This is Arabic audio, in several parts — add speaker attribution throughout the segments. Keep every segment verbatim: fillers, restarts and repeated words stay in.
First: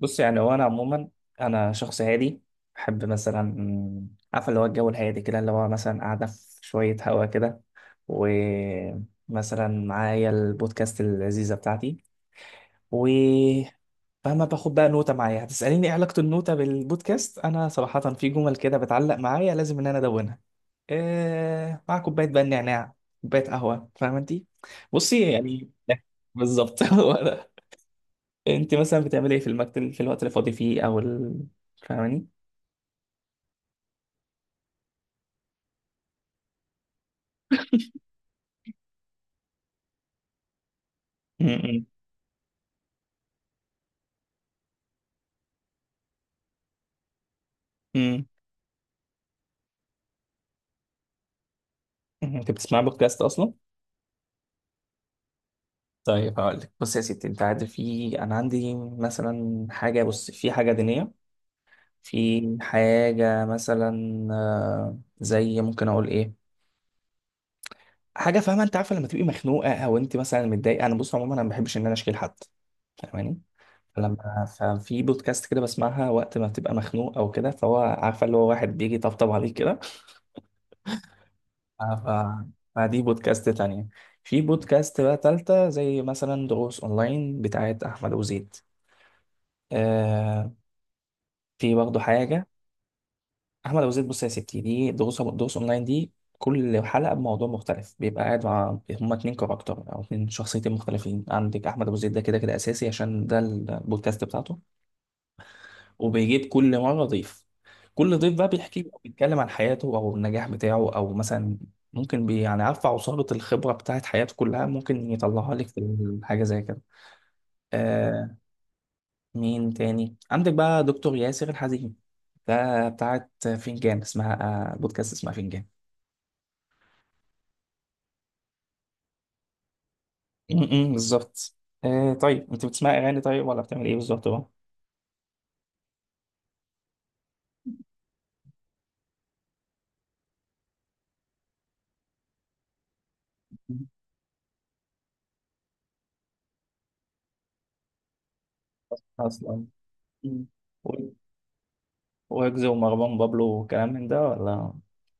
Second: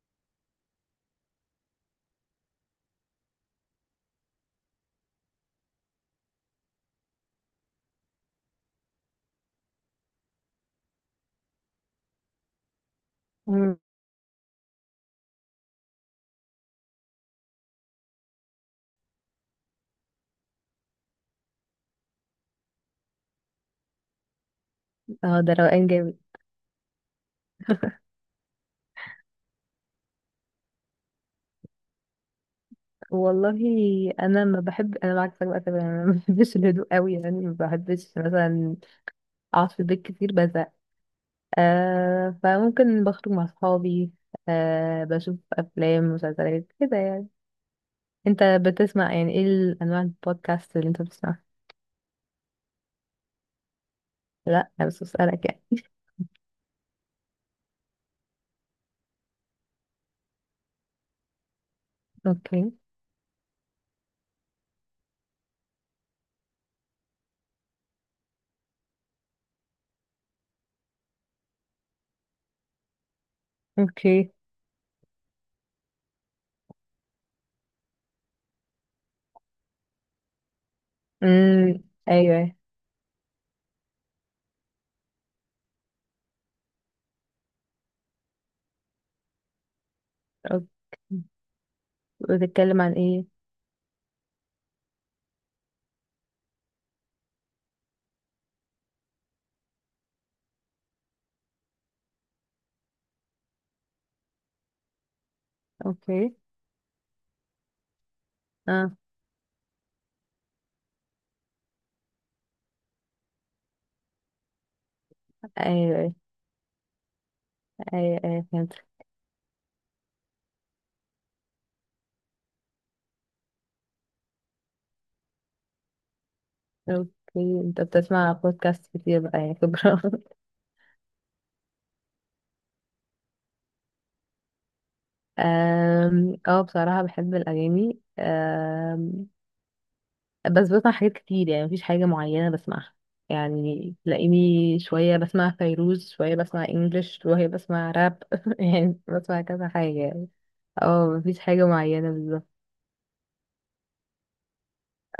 Speaker 1: بص يعني هو انا عموما، انا شخص هادي. بحب مثلا عارف اللي هو الجو الهادي كده، اللي هو مثلا قاعده في شويه هوا كده ومثلا معايا البودكاست اللذيذه بتاعتي. و
Speaker 2: مم.
Speaker 1: فاهمة، باخد بقى نوتة معايا. هتسأليني ايه علاقة النوتة بالبودكاست؟ انا صراحة في جمل كده بتعلق معايا لازم ان انا ادونها. إيه مع كوباية بقى النعناع، كوباية قهوة، فاهمة انتي؟ بصي
Speaker 2: اه ده
Speaker 1: يعني
Speaker 2: روقان جامد.
Speaker 1: بالظبط انت مثلا بتعملي ايه في المكتب في الوقت اللي فاضي فيه او ال... فاهماني؟
Speaker 2: والله انا ما بحب، انا معاك بقى تماما، انا ما بحبش الهدوء قوي، يعني ما بحبش مثلا اقعد في البيت كتير بزهق.
Speaker 1: امم.
Speaker 2: آه فممكن بخرج مع اصحابي، آه بشوف افلام مسلسلات كده يعني.
Speaker 1: امم.
Speaker 2: انت بتسمع يعني ايه الانواع البودكاست اللي انت بتسمعها؟
Speaker 1: انت بتسمع بودكاست اصلا؟
Speaker 2: لا انا بس بسألك يعني
Speaker 1: طيب هقول لك. بص يا ستي، انت عارف في انا عندي مثلا حاجه، بص في حاجه دينيه، في
Speaker 2: اوكي.
Speaker 1: حاجه مثلا آه، زي ممكن اقول ايه، حاجه فاهمه، انت عارفه لما تبقي مخنوقه او انت مثلا متضايقه. انا بص عموما انا ما بحبش ان انا اشكي لحد، فاهماني؟
Speaker 2: اوكي.
Speaker 1: فلما ففي بودكاست كده بسمعها وقت ما بتبقى مخنوق او كده، فهو عارفه اللي هو واحد بيجي يطبطب عليك.
Speaker 2: امم.
Speaker 1: آه،
Speaker 2: ايوه.
Speaker 1: ف... فدي بودكاست تانية. في بودكاست بقى تالتة، زي مثلا دروس أونلاين بتاعت أحمد أبو زيد. آه.
Speaker 2: اوكي.
Speaker 1: في برضه حاجة.
Speaker 2: بتتكلم عن ايه؟
Speaker 1: أحمد أبو زيد، بص يا ستي، دي دروس دروس أونلاين. دي كل حلقة بموضوع مختلف، بيبقى قاعد مع هما اتنين كاركتر أو اتنين شخصيتين مختلفين. عندك أحمد أبو زيد ده كده كده أساسي عشان ده البودكاست بتاعته.
Speaker 2: اوكي.
Speaker 1: وبيجيب كل مرة ضيف، كل ضيف بقى بيحكي له،
Speaker 2: اه.
Speaker 1: بيتكلم عن حياته او النجاح بتاعه، او مثلا ممكن بي يعني عارفة، عصارة الخبرة بتاعت حياته كلها ممكن يطلعها لك
Speaker 2: ايوه
Speaker 1: في حاجة زي كده.
Speaker 2: ايوه.
Speaker 1: آه.
Speaker 2: ايوه فهمت.
Speaker 1: مين تاني عندك بقى؟ دكتور ياسر الحزيمي، ده بتاعت فنجان اسمها. آه، بودكاست اسمها فنجان.
Speaker 2: اوكي، انت بتسمع بودكاست كتير بقى يا كبرى
Speaker 1: م- م، بالظبط. آه، طيب انت بتسمع اغاني طيب ولا بتعمل ايه بالظبط بقى؟
Speaker 2: أم، اه بصراحة بحب الأغاني، أم، بس بسمع حاجات كتير، يعني مفيش حاجة معينة بسمعها.
Speaker 1: مم.
Speaker 2: يعني تلاقيني شوية بسمع فيروز، شوية بسمع انجلش، شوية بسمع راب يعني بسمع
Speaker 1: اصلا
Speaker 2: كذا حاجة يعني.
Speaker 1: م.
Speaker 2: اه مفيش حاجة معينة بالظبط.
Speaker 1: ويجز ومروان بابلو وكلام من ده ولا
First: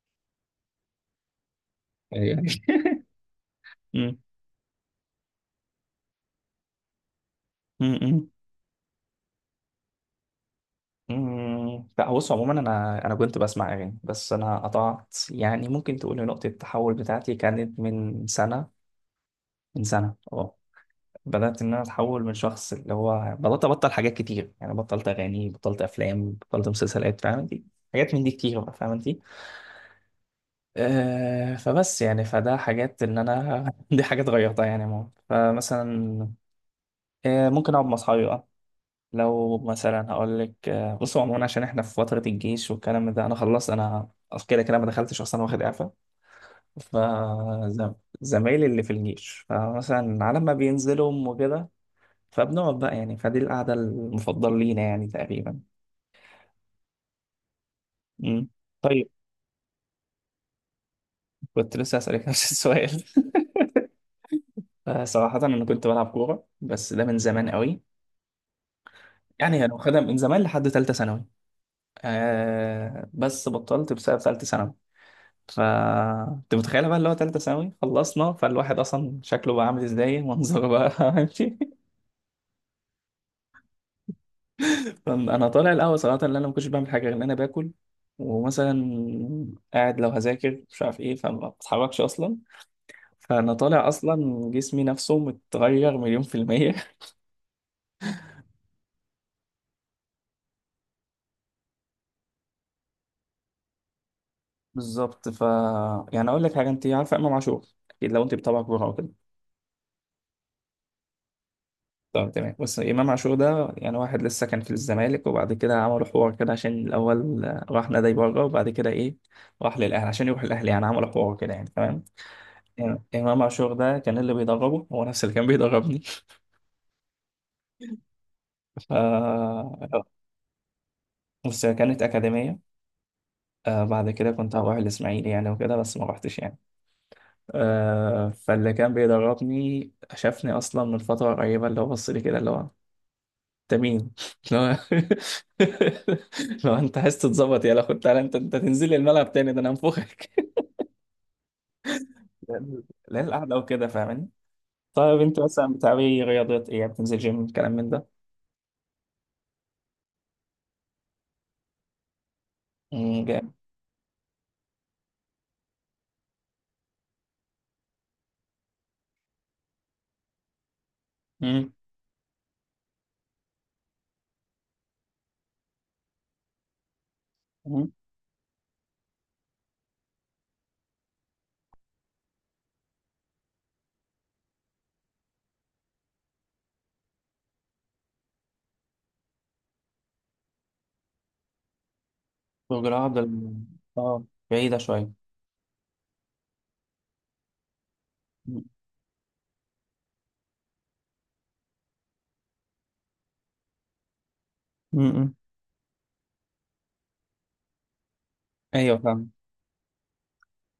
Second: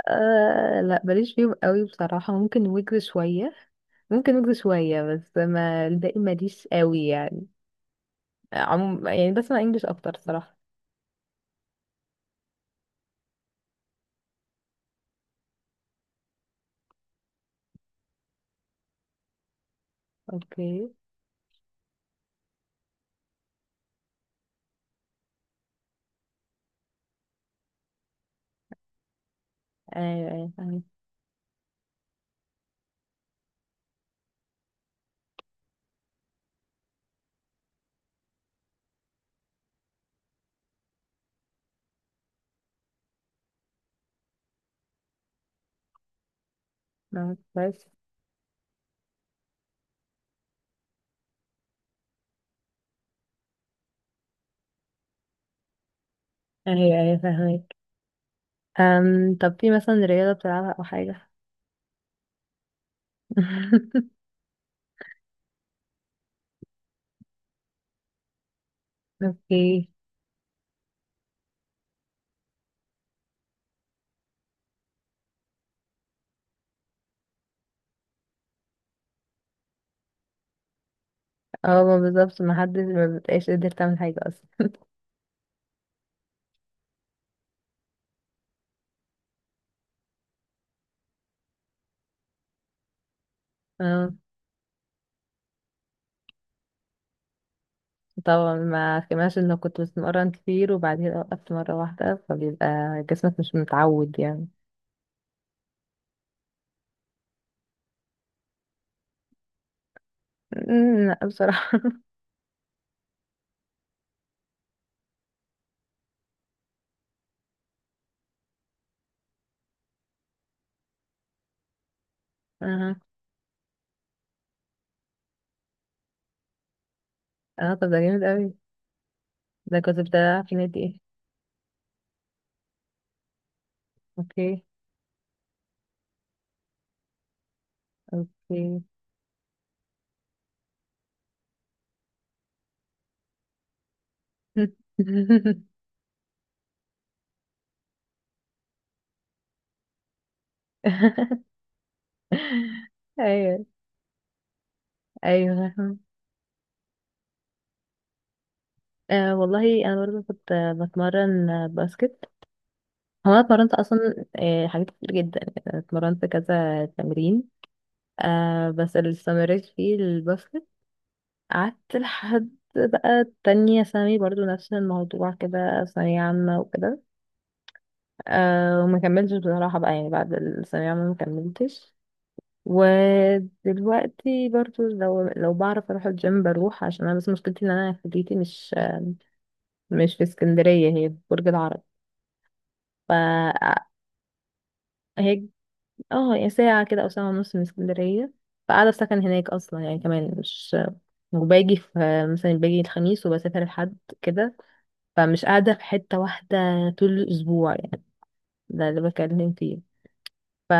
Speaker 2: أه لا ماليش فيهم قوي
Speaker 1: ايه
Speaker 2: بصراحة،
Speaker 1: يعني؟
Speaker 2: ممكن ويجز شوية.
Speaker 1: م-
Speaker 2: ممكن ويجز شوية بس ما الباقي ماليش قوي يعني.
Speaker 1: م- م.
Speaker 2: عموم يعني بسمع انجلش اكتر صراحة.
Speaker 1: مم، لا. بص عموما انا انا كنت بسمع اغاني، بس انا قطعت يعني. ممكن تقول إن نقطه التحول بتاعتي كانت من سنه من سنه اه.
Speaker 2: اوكي.
Speaker 1: بدات ان انا اتحول من شخص اللي هو بدات ابطل حاجات كتير، يعني بطلت اغاني، بطلت افلام، بطلت مسلسلات، فاهم انت؟ حاجات من دي كتير بقى، فاهم انت؟
Speaker 2: ايوه ايوه فاهمك.
Speaker 1: آه، فبس يعني فده حاجات ان انا دي حاجات غيرتها يعني ماما. فمثلا آه ممكن اقعد مع اصحابي. لو مثلا هقول لك، بصوا عموما عشان احنا في فترة الجيش والكلام ده، انا خلصت، انا أصل كده كده ما دخلتش اصلا، واخد اعفاء.
Speaker 2: نعم كويس.
Speaker 1: فزمايلي اللي في الجيش، فمثلا على ما بينزلوا وكده، فبنقعد بقى يعني، فدي القعدة المفضلة لينا يعني تقريبا.
Speaker 2: ايوه ايوه فاهمك.
Speaker 1: مم. طيب،
Speaker 2: أم، طب في مثلا رياضة بتلعبها او حاجة؟
Speaker 1: كنت لسه هسألك نفس السؤال آه، صراحة أنا كنت بلعب كورة، بس ده من زمان قوي. يعني أنا
Speaker 2: اوكي.
Speaker 1: واخدها من زمان لحد تالتة ثانوي. آه بس بطلت بسبب تالتة ثانوي. ف انت متخيله بقى اللي هو تالتة ثانوي خلصنا، فالواحد اصلا شكله بقى عامل ازاي، منظره بقى ماشي؟
Speaker 2: اه ما بالظبط، ما حدش ما بتبقاش قادر تعمل حاجة اصلا.
Speaker 1: انا طالع الاول صراحه ان انا ما كنتش بعمل حاجه غير ان انا باكل. ومثلا قاعد لو هذاكر مش عارف ايه، فما بتحركش اصلا. فانا طالع
Speaker 2: اه
Speaker 1: اصلا جسمي نفسه متغير مليون في الميه
Speaker 2: طبعا، ما كماش انه كنت بتمرن كتير وبعدين وقفت مرة واحدة، فبيبقى جسمك مش متعود يعني.
Speaker 1: بالظبط. ف يعني اقول لك حاجه، انت عارفه امام عاشور؟ اكيد لو انت بتابعك بره وكده.
Speaker 2: أمم، لا بصراحة.
Speaker 1: طب تمام، بص، امام عاشور ده يعني واحد لسه كان في الزمالك، وبعد كده عملوا حوار كده عشان الاول آه، راح نادي بره، وبعد كده ايه، راح للاهلي، عشان يروح الاهلي، يعني عملوا حوار كده يعني، تمام؟
Speaker 2: اه.
Speaker 1: يعني امام عاشور ده كان اللي بيدربه هو نفس اللي كان بيدربني.
Speaker 2: اه طب ده جامد اوي،
Speaker 1: ف
Speaker 2: ده كنت بتلعب في نادي ايه؟
Speaker 1: بص، هي كانت اكاديميه. آه، بعد كده كنت
Speaker 2: اوكي.
Speaker 1: هروح الاسماعيلي يعني وكده، بس ما رحتش يعني. آه، فاللي
Speaker 2: اوكي.
Speaker 1: كان بيدربني شافني اصلا من فتره قريبه، اللي هو بص لي كده اللي هو، انت مين؟ لو لو انت عايز تتظبط يلا خد تعالى، انت انت تنزل لي الملعب تاني ده انا هنفخك. لا، لا، القعده
Speaker 2: ايوه
Speaker 1: وكده، فاهماني؟ طيب انت مثلا
Speaker 2: ايوه.
Speaker 1: بتعملي رياضات ايه؟ يعني بتنزل جيم، الكلام من ده؟
Speaker 2: أه والله انا برضه كنت، آه، بتمرن آه، باسكت.
Speaker 1: امم،
Speaker 2: هو انا
Speaker 1: جامد.
Speaker 2: اتمرنت اصلا آه، حاجات كتير جدا، يعني اتمرنت كذا تمرين. أه بس اللي استمريت فيه الباسكت،
Speaker 1: امم،
Speaker 2: قعدت لحد بقى تانية ثانوي برضه، نفس الموضوع كده، ثانوية عامة وكده.
Speaker 1: امم.
Speaker 2: أه وما كملتش بصراحة بقى، يعني بعد الثانوية عامة ما كملتش. ودلوقتي برضه لو لو بعرف اروح الجيم بروح، عشان انا بس مشكلتي ان انا كليتي مش مش في اسكندرية، هي في برج العرب.
Speaker 1: برج
Speaker 2: ف
Speaker 1: العرب ال- اه، بعيده شويه.
Speaker 2: اه، يعني ساعة كده أو ساعة ونص من اسكندرية.
Speaker 1: امم،
Speaker 2: فقاعدة في سكن هناك أصلا يعني، كمان مش، وباجي في، مثلا باجي الخميس وبسافر الحد كده.
Speaker 1: امم.
Speaker 2: فمش قاعدة في حتة واحدة طول الأسبوع يعني، ده
Speaker 1: ايوه
Speaker 2: اللي
Speaker 1: فاهم.
Speaker 2: بكلم فيه. ف...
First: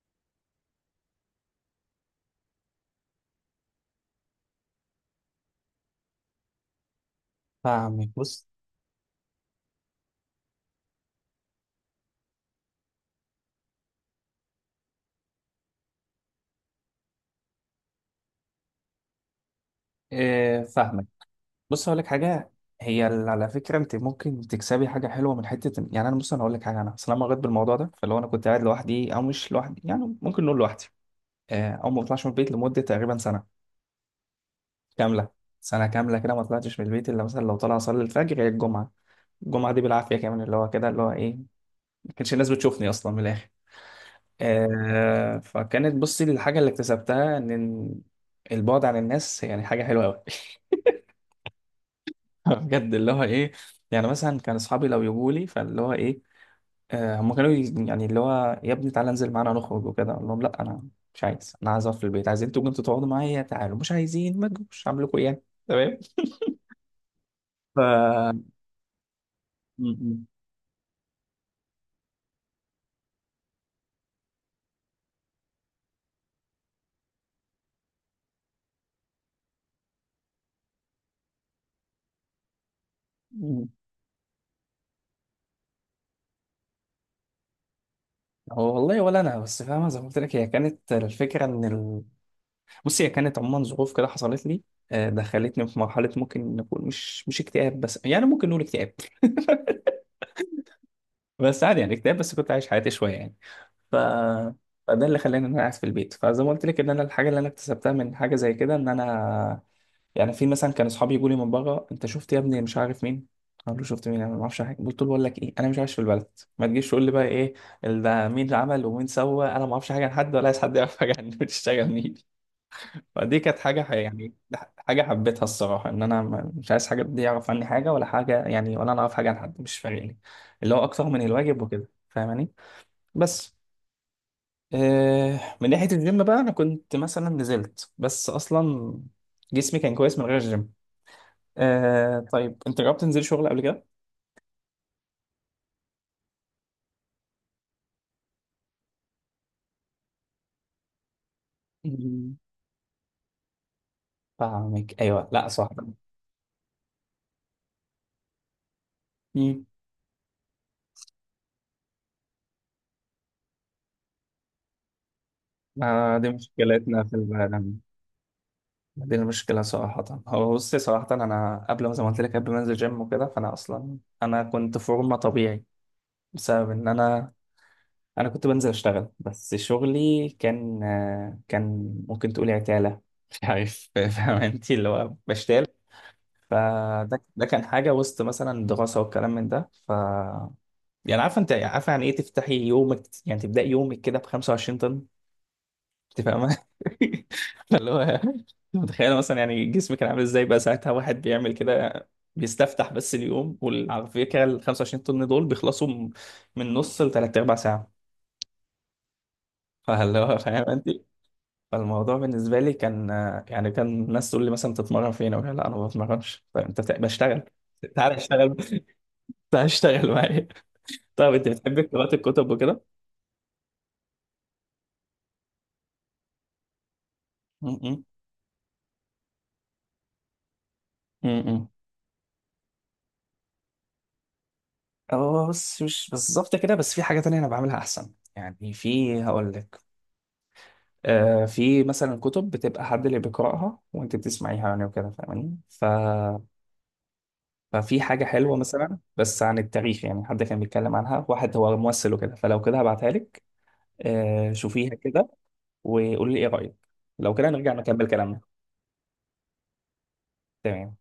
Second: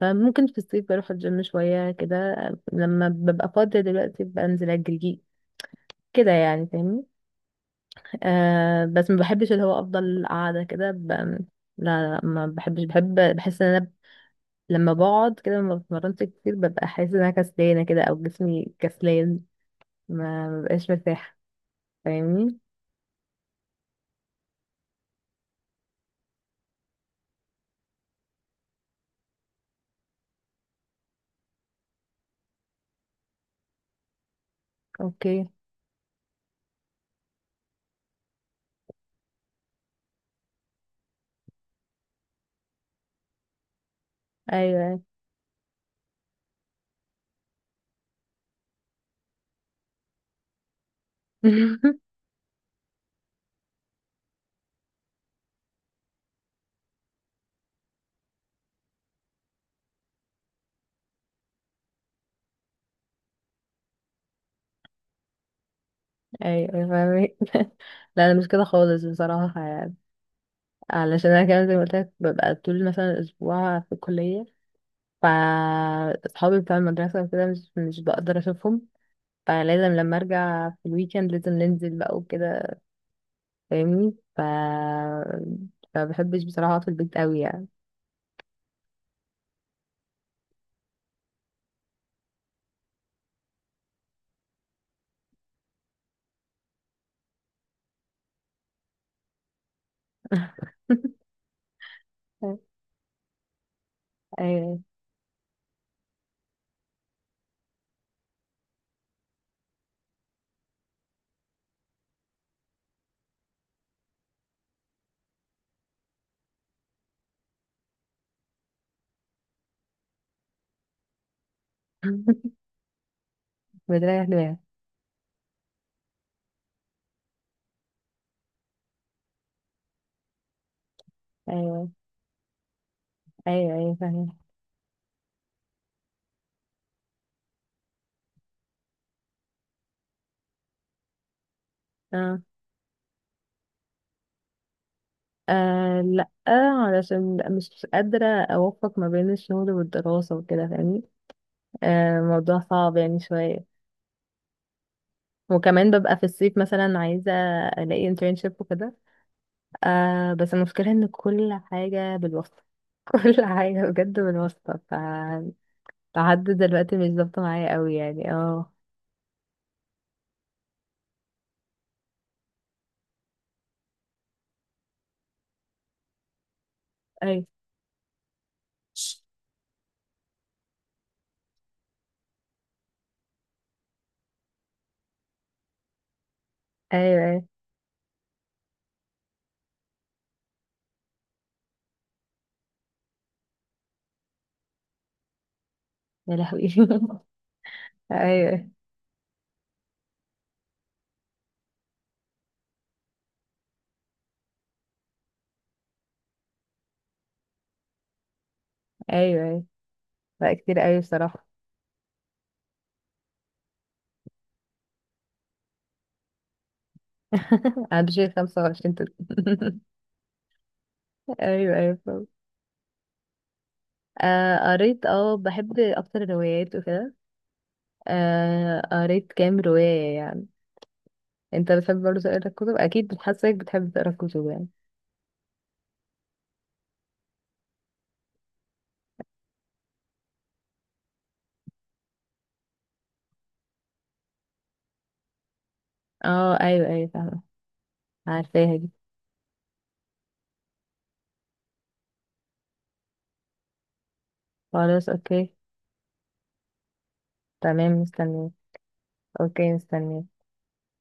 Speaker 2: فممكن في الصيف بروح الجيم شوية كده، لما ببقى فاضية، دلوقتي بنزل أجري كده يعني، فاهمني؟
Speaker 1: فاهمك، بص.
Speaker 2: آه بس ما بحبش اللي هو أفضل قاعدة كده ب... لا لا ما بحبش، بحب، بحس ان انا لما بقعد كده ما بتمرنش كتير، ببقى حاسة ان انا كسلانة كده او جسمي كسلان، ما
Speaker 1: اه،
Speaker 2: ببقاش
Speaker 1: فاهمك.
Speaker 2: مرتاحة.
Speaker 1: بص هقول لك حاجه،
Speaker 2: فاهمني؟
Speaker 1: هي ال- على فكره انت ممكن تكسبي حاجه حلوه من حته إن- يعني انا، بص انا هقول لك حاجه، انا اصل انا مريت بالموضوع ده. فلو انا كنت قاعد لوحدي او مش لوحدي، يعني ممكن نقول لوحدي، آه، او ما بطلعش من البيت لمده تقريبا سنه كامله.
Speaker 2: اوكي.
Speaker 1: سنه كامله كده ما طلعتش من البيت، الا مثلا لو طلع اصلي الفجر، هي الجمعه. الجمعه دي بالعافيه كمان، اللي هو كده اللي هو ايه، ما كانش الناس بتشوفني اصلا، من الاخر.
Speaker 2: ايوه
Speaker 1: آه، فكانت بصي الحاجه اللي اكتسبتها ان البعد عن الناس يعني حاجه حلوه قوي بجد اللي هو ايه، يعني مثلا كان اصحابي لو يجوا لي فاللي هو ايه، آه، هم كانوا ي- يعني اللي هو يا ابني تعالى انزل معانا نخرج وكده، اقول لهم لا، انا مش عايز، انا عايز اقعد في البيت. عايزين تقوموا انتوا تقعدوا معايا، تعالوا، مش عايزين، ما تجوش، اعمل لكم ايه يعني؟ تمام.
Speaker 2: ايوه أيوة، فاهمك
Speaker 1: ف
Speaker 2: لا انا مش
Speaker 1: م-
Speaker 2: كده خالص بصراحة يعني،
Speaker 1: م.
Speaker 2: علشان انا كمان زي ما قلت لك، ببقى طول مثلا اسبوع في الكلية. ف اصحابي بتوع المدرسة وكده مش مش بقدر اشوفهم، فلازم لما ارجع في الويكند لازم ننزل بقى وكده،
Speaker 1: م.
Speaker 2: فاهمني؟ ف فبحبش بصراحة اقعد في البيت قوي يعني.
Speaker 1: هو والله ولا انا، بس فاهمه زي ما قلت لك هي كانت الفكره ان ال... بصي هي كانت عموما ظروف كده حصلت لي، آه، دخلتني في مرحله ممكن نقول مش مش اكتئاب، بس يعني ممكن نقول اكتئاب بس عادي، يعني اكتئاب بس كنت عايش حياتي شويه يعني. ف
Speaker 2: ايوه
Speaker 1: فده اللي خلاني ان انا قاعد في البيت. فزي ما قلت لك ان انا الحاجه اللي انا اكتسبتها من حاجه زي كده ان انا يعني، في مثلا كان اصحابي يقولوا لي من بره، انت شفت يا ابني مش عارف مين، اقول له شفت مين؟ انا ما اعرفش حاجه. قلت له بقول لك ايه، انا مش عايش في البلد، ما تجيش تقول لي بقى ايه ال- ده مين اللي عمل ومين سوى، انا ما اعرفش حاجه عن حد، ولا عايز حد يعرف حاجه عني، بتشتغل مين. فدي كانت حاجه ح-
Speaker 2: بتريح
Speaker 1: يعني
Speaker 2: دماغك.
Speaker 1: حاجه حبيتها الصراحه، ان انا ما- مش عايز حاجه، دي يعرف عني حاجه ولا حاجه يعني، ولا انا اعرف حاجه عن حد مش فارقني، اللي هو اكتر من الواجب وكده،
Speaker 2: ايوه
Speaker 1: فاهماني؟ بس.
Speaker 2: ايوه ايوه فاهمة.
Speaker 1: آه، من ناحيه الجيم بقى، انا كنت مثلا نزلت، بس اصلا جسمي كان كويس من غير الجيم. آه،
Speaker 2: اه.
Speaker 1: طيب انت جربت تنزل شغل قبل كده؟
Speaker 2: آه لا علشان لأ، مش قادرة أوفق ما بين الشغل والدراسة وكده فاهمني، آه
Speaker 1: مم.
Speaker 2: الموضوع صعب يعني شوية.
Speaker 1: فاهمك. ايوه، لا صح.
Speaker 2: وكمان ببقى في الصيف مثلا عايزة ألاقي internship وكده،
Speaker 1: مم.
Speaker 2: آه بس المشكلة إن كل حاجة بالواسطة كل حاجة بجد بالواسطة. ف
Speaker 1: آه دي
Speaker 2: لحد دلوقتي
Speaker 1: مشكلتنا
Speaker 2: مش
Speaker 1: في
Speaker 2: ظابطة معايا
Speaker 1: العالم.
Speaker 2: قوي يعني اه.
Speaker 1: دي المشكلة صراحة. هو بصي صراحة، أنا قبل ما، زي ما قلت لك، قبل ما أنزل جيم وكده، فأنا أصلا أنا كنت فورمة طبيعي، بسبب إن أنا
Speaker 2: أيوة
Speaker 1: أنا كنت بنزل أشتغل، بس شغلي كان آه كان ممكن تقولي عتالة، مش عارف فاهم أنت، اللي هو بشتال. فده
Speaker 2: أيوة. أيوة
Speaker 1: ده كان حاجة وسط مثلا الدراسة والكلام من ده. ف يعني عارفه، انت عارفه يعني ايه تفتحي يومك، يعني تبداي يومك كده ب خمسة وعشرين طن؟ انت
Speaker 2: يا
Speaker 1: فاهمه؟
Speaker 2: لهوي
Speaker 1: اللي هو،
Speaker 2: أيوة أيوة.
Speaker 1: متخيله مثلا يعني جسمك كان عامل ازاي بقى ساعتها واحد بيعمل كده، بيستفتح بس اليوم؟ وعلى فكره ال خمسة وعشرين طن دول بيخلصوا م- من نص لثلاث ارباع ساعه.
Speaker 2: أيوة.
Speaker 1: فاللي هو،
Speaker 2: لا
Speaker 1: فاهم
Speaker 2: كتير
Speaker 1: انت؟
Speaker 2: قوي بصراحة.
Speaker 1: فالموضوع بالنسبه لي كان، يعني كان الناس تقول لي مثلا تتمرن فين؟ اقول لها لا انا ما بتمرنش. فانت بت- بشتغل؟ تعال
Speaker 2: هتجي
Speaker 1: اشتغل،
Speaker 2: خمسة وعشرين تت-
Speaker 1: تعال اشتغل معايا. طب انت
Speaker 2: ايوه
Speaker 1: بتحب
Speaker 2: ايوه
Speaker 1: قراءه
Speaker 2: فاهم.
Speaker 1: الكتب وكده؟
Speaker 2: آه قريت، اه بحب اكتر الروايات وكده،
Speaker 1: م- م-
Speaker 2: آه قريت كام رواية يعني.
Speaker 1: م- م.
Speaker 2: انت بتحب برضه تقرا الكتب؟ اكيد بتحسك بتحب تقرا الكتب يعني.
Speaker 1: هو بص مش بالظبط كده، بس في حاجة تانية أنا بعملها أحسن يعني، في هقول لك. آه، في مثلا كتب بتبقى حد اللي بيقرأها وأنت بتسمعيها يعني وكده، فاهماني؟ ف...
Speaker 2: اه ايوه ايوه فاهمة.
Speaker 1: ففي حاجة حلوة
Speaker 2: عارفاها دي.
Speaker 1: مثلا بس عن التاريخ، يعني حد كان بيتكلم عنها واحد هو ممثل وكده، فلو كده هبعتها لك. آه شوفيها
Speaker 2: خلاص
Speaker 1: كده،
Speaker 2: اوكي.
Speaker 1: وقولي لي إيه رأيك. لو كده نرجع
Speaker 2: تمام
Speaker 1: نكمل كلامنا.
Speaker 2: مستنيه. اوكي مستنيه.
Speaker 1: تمام.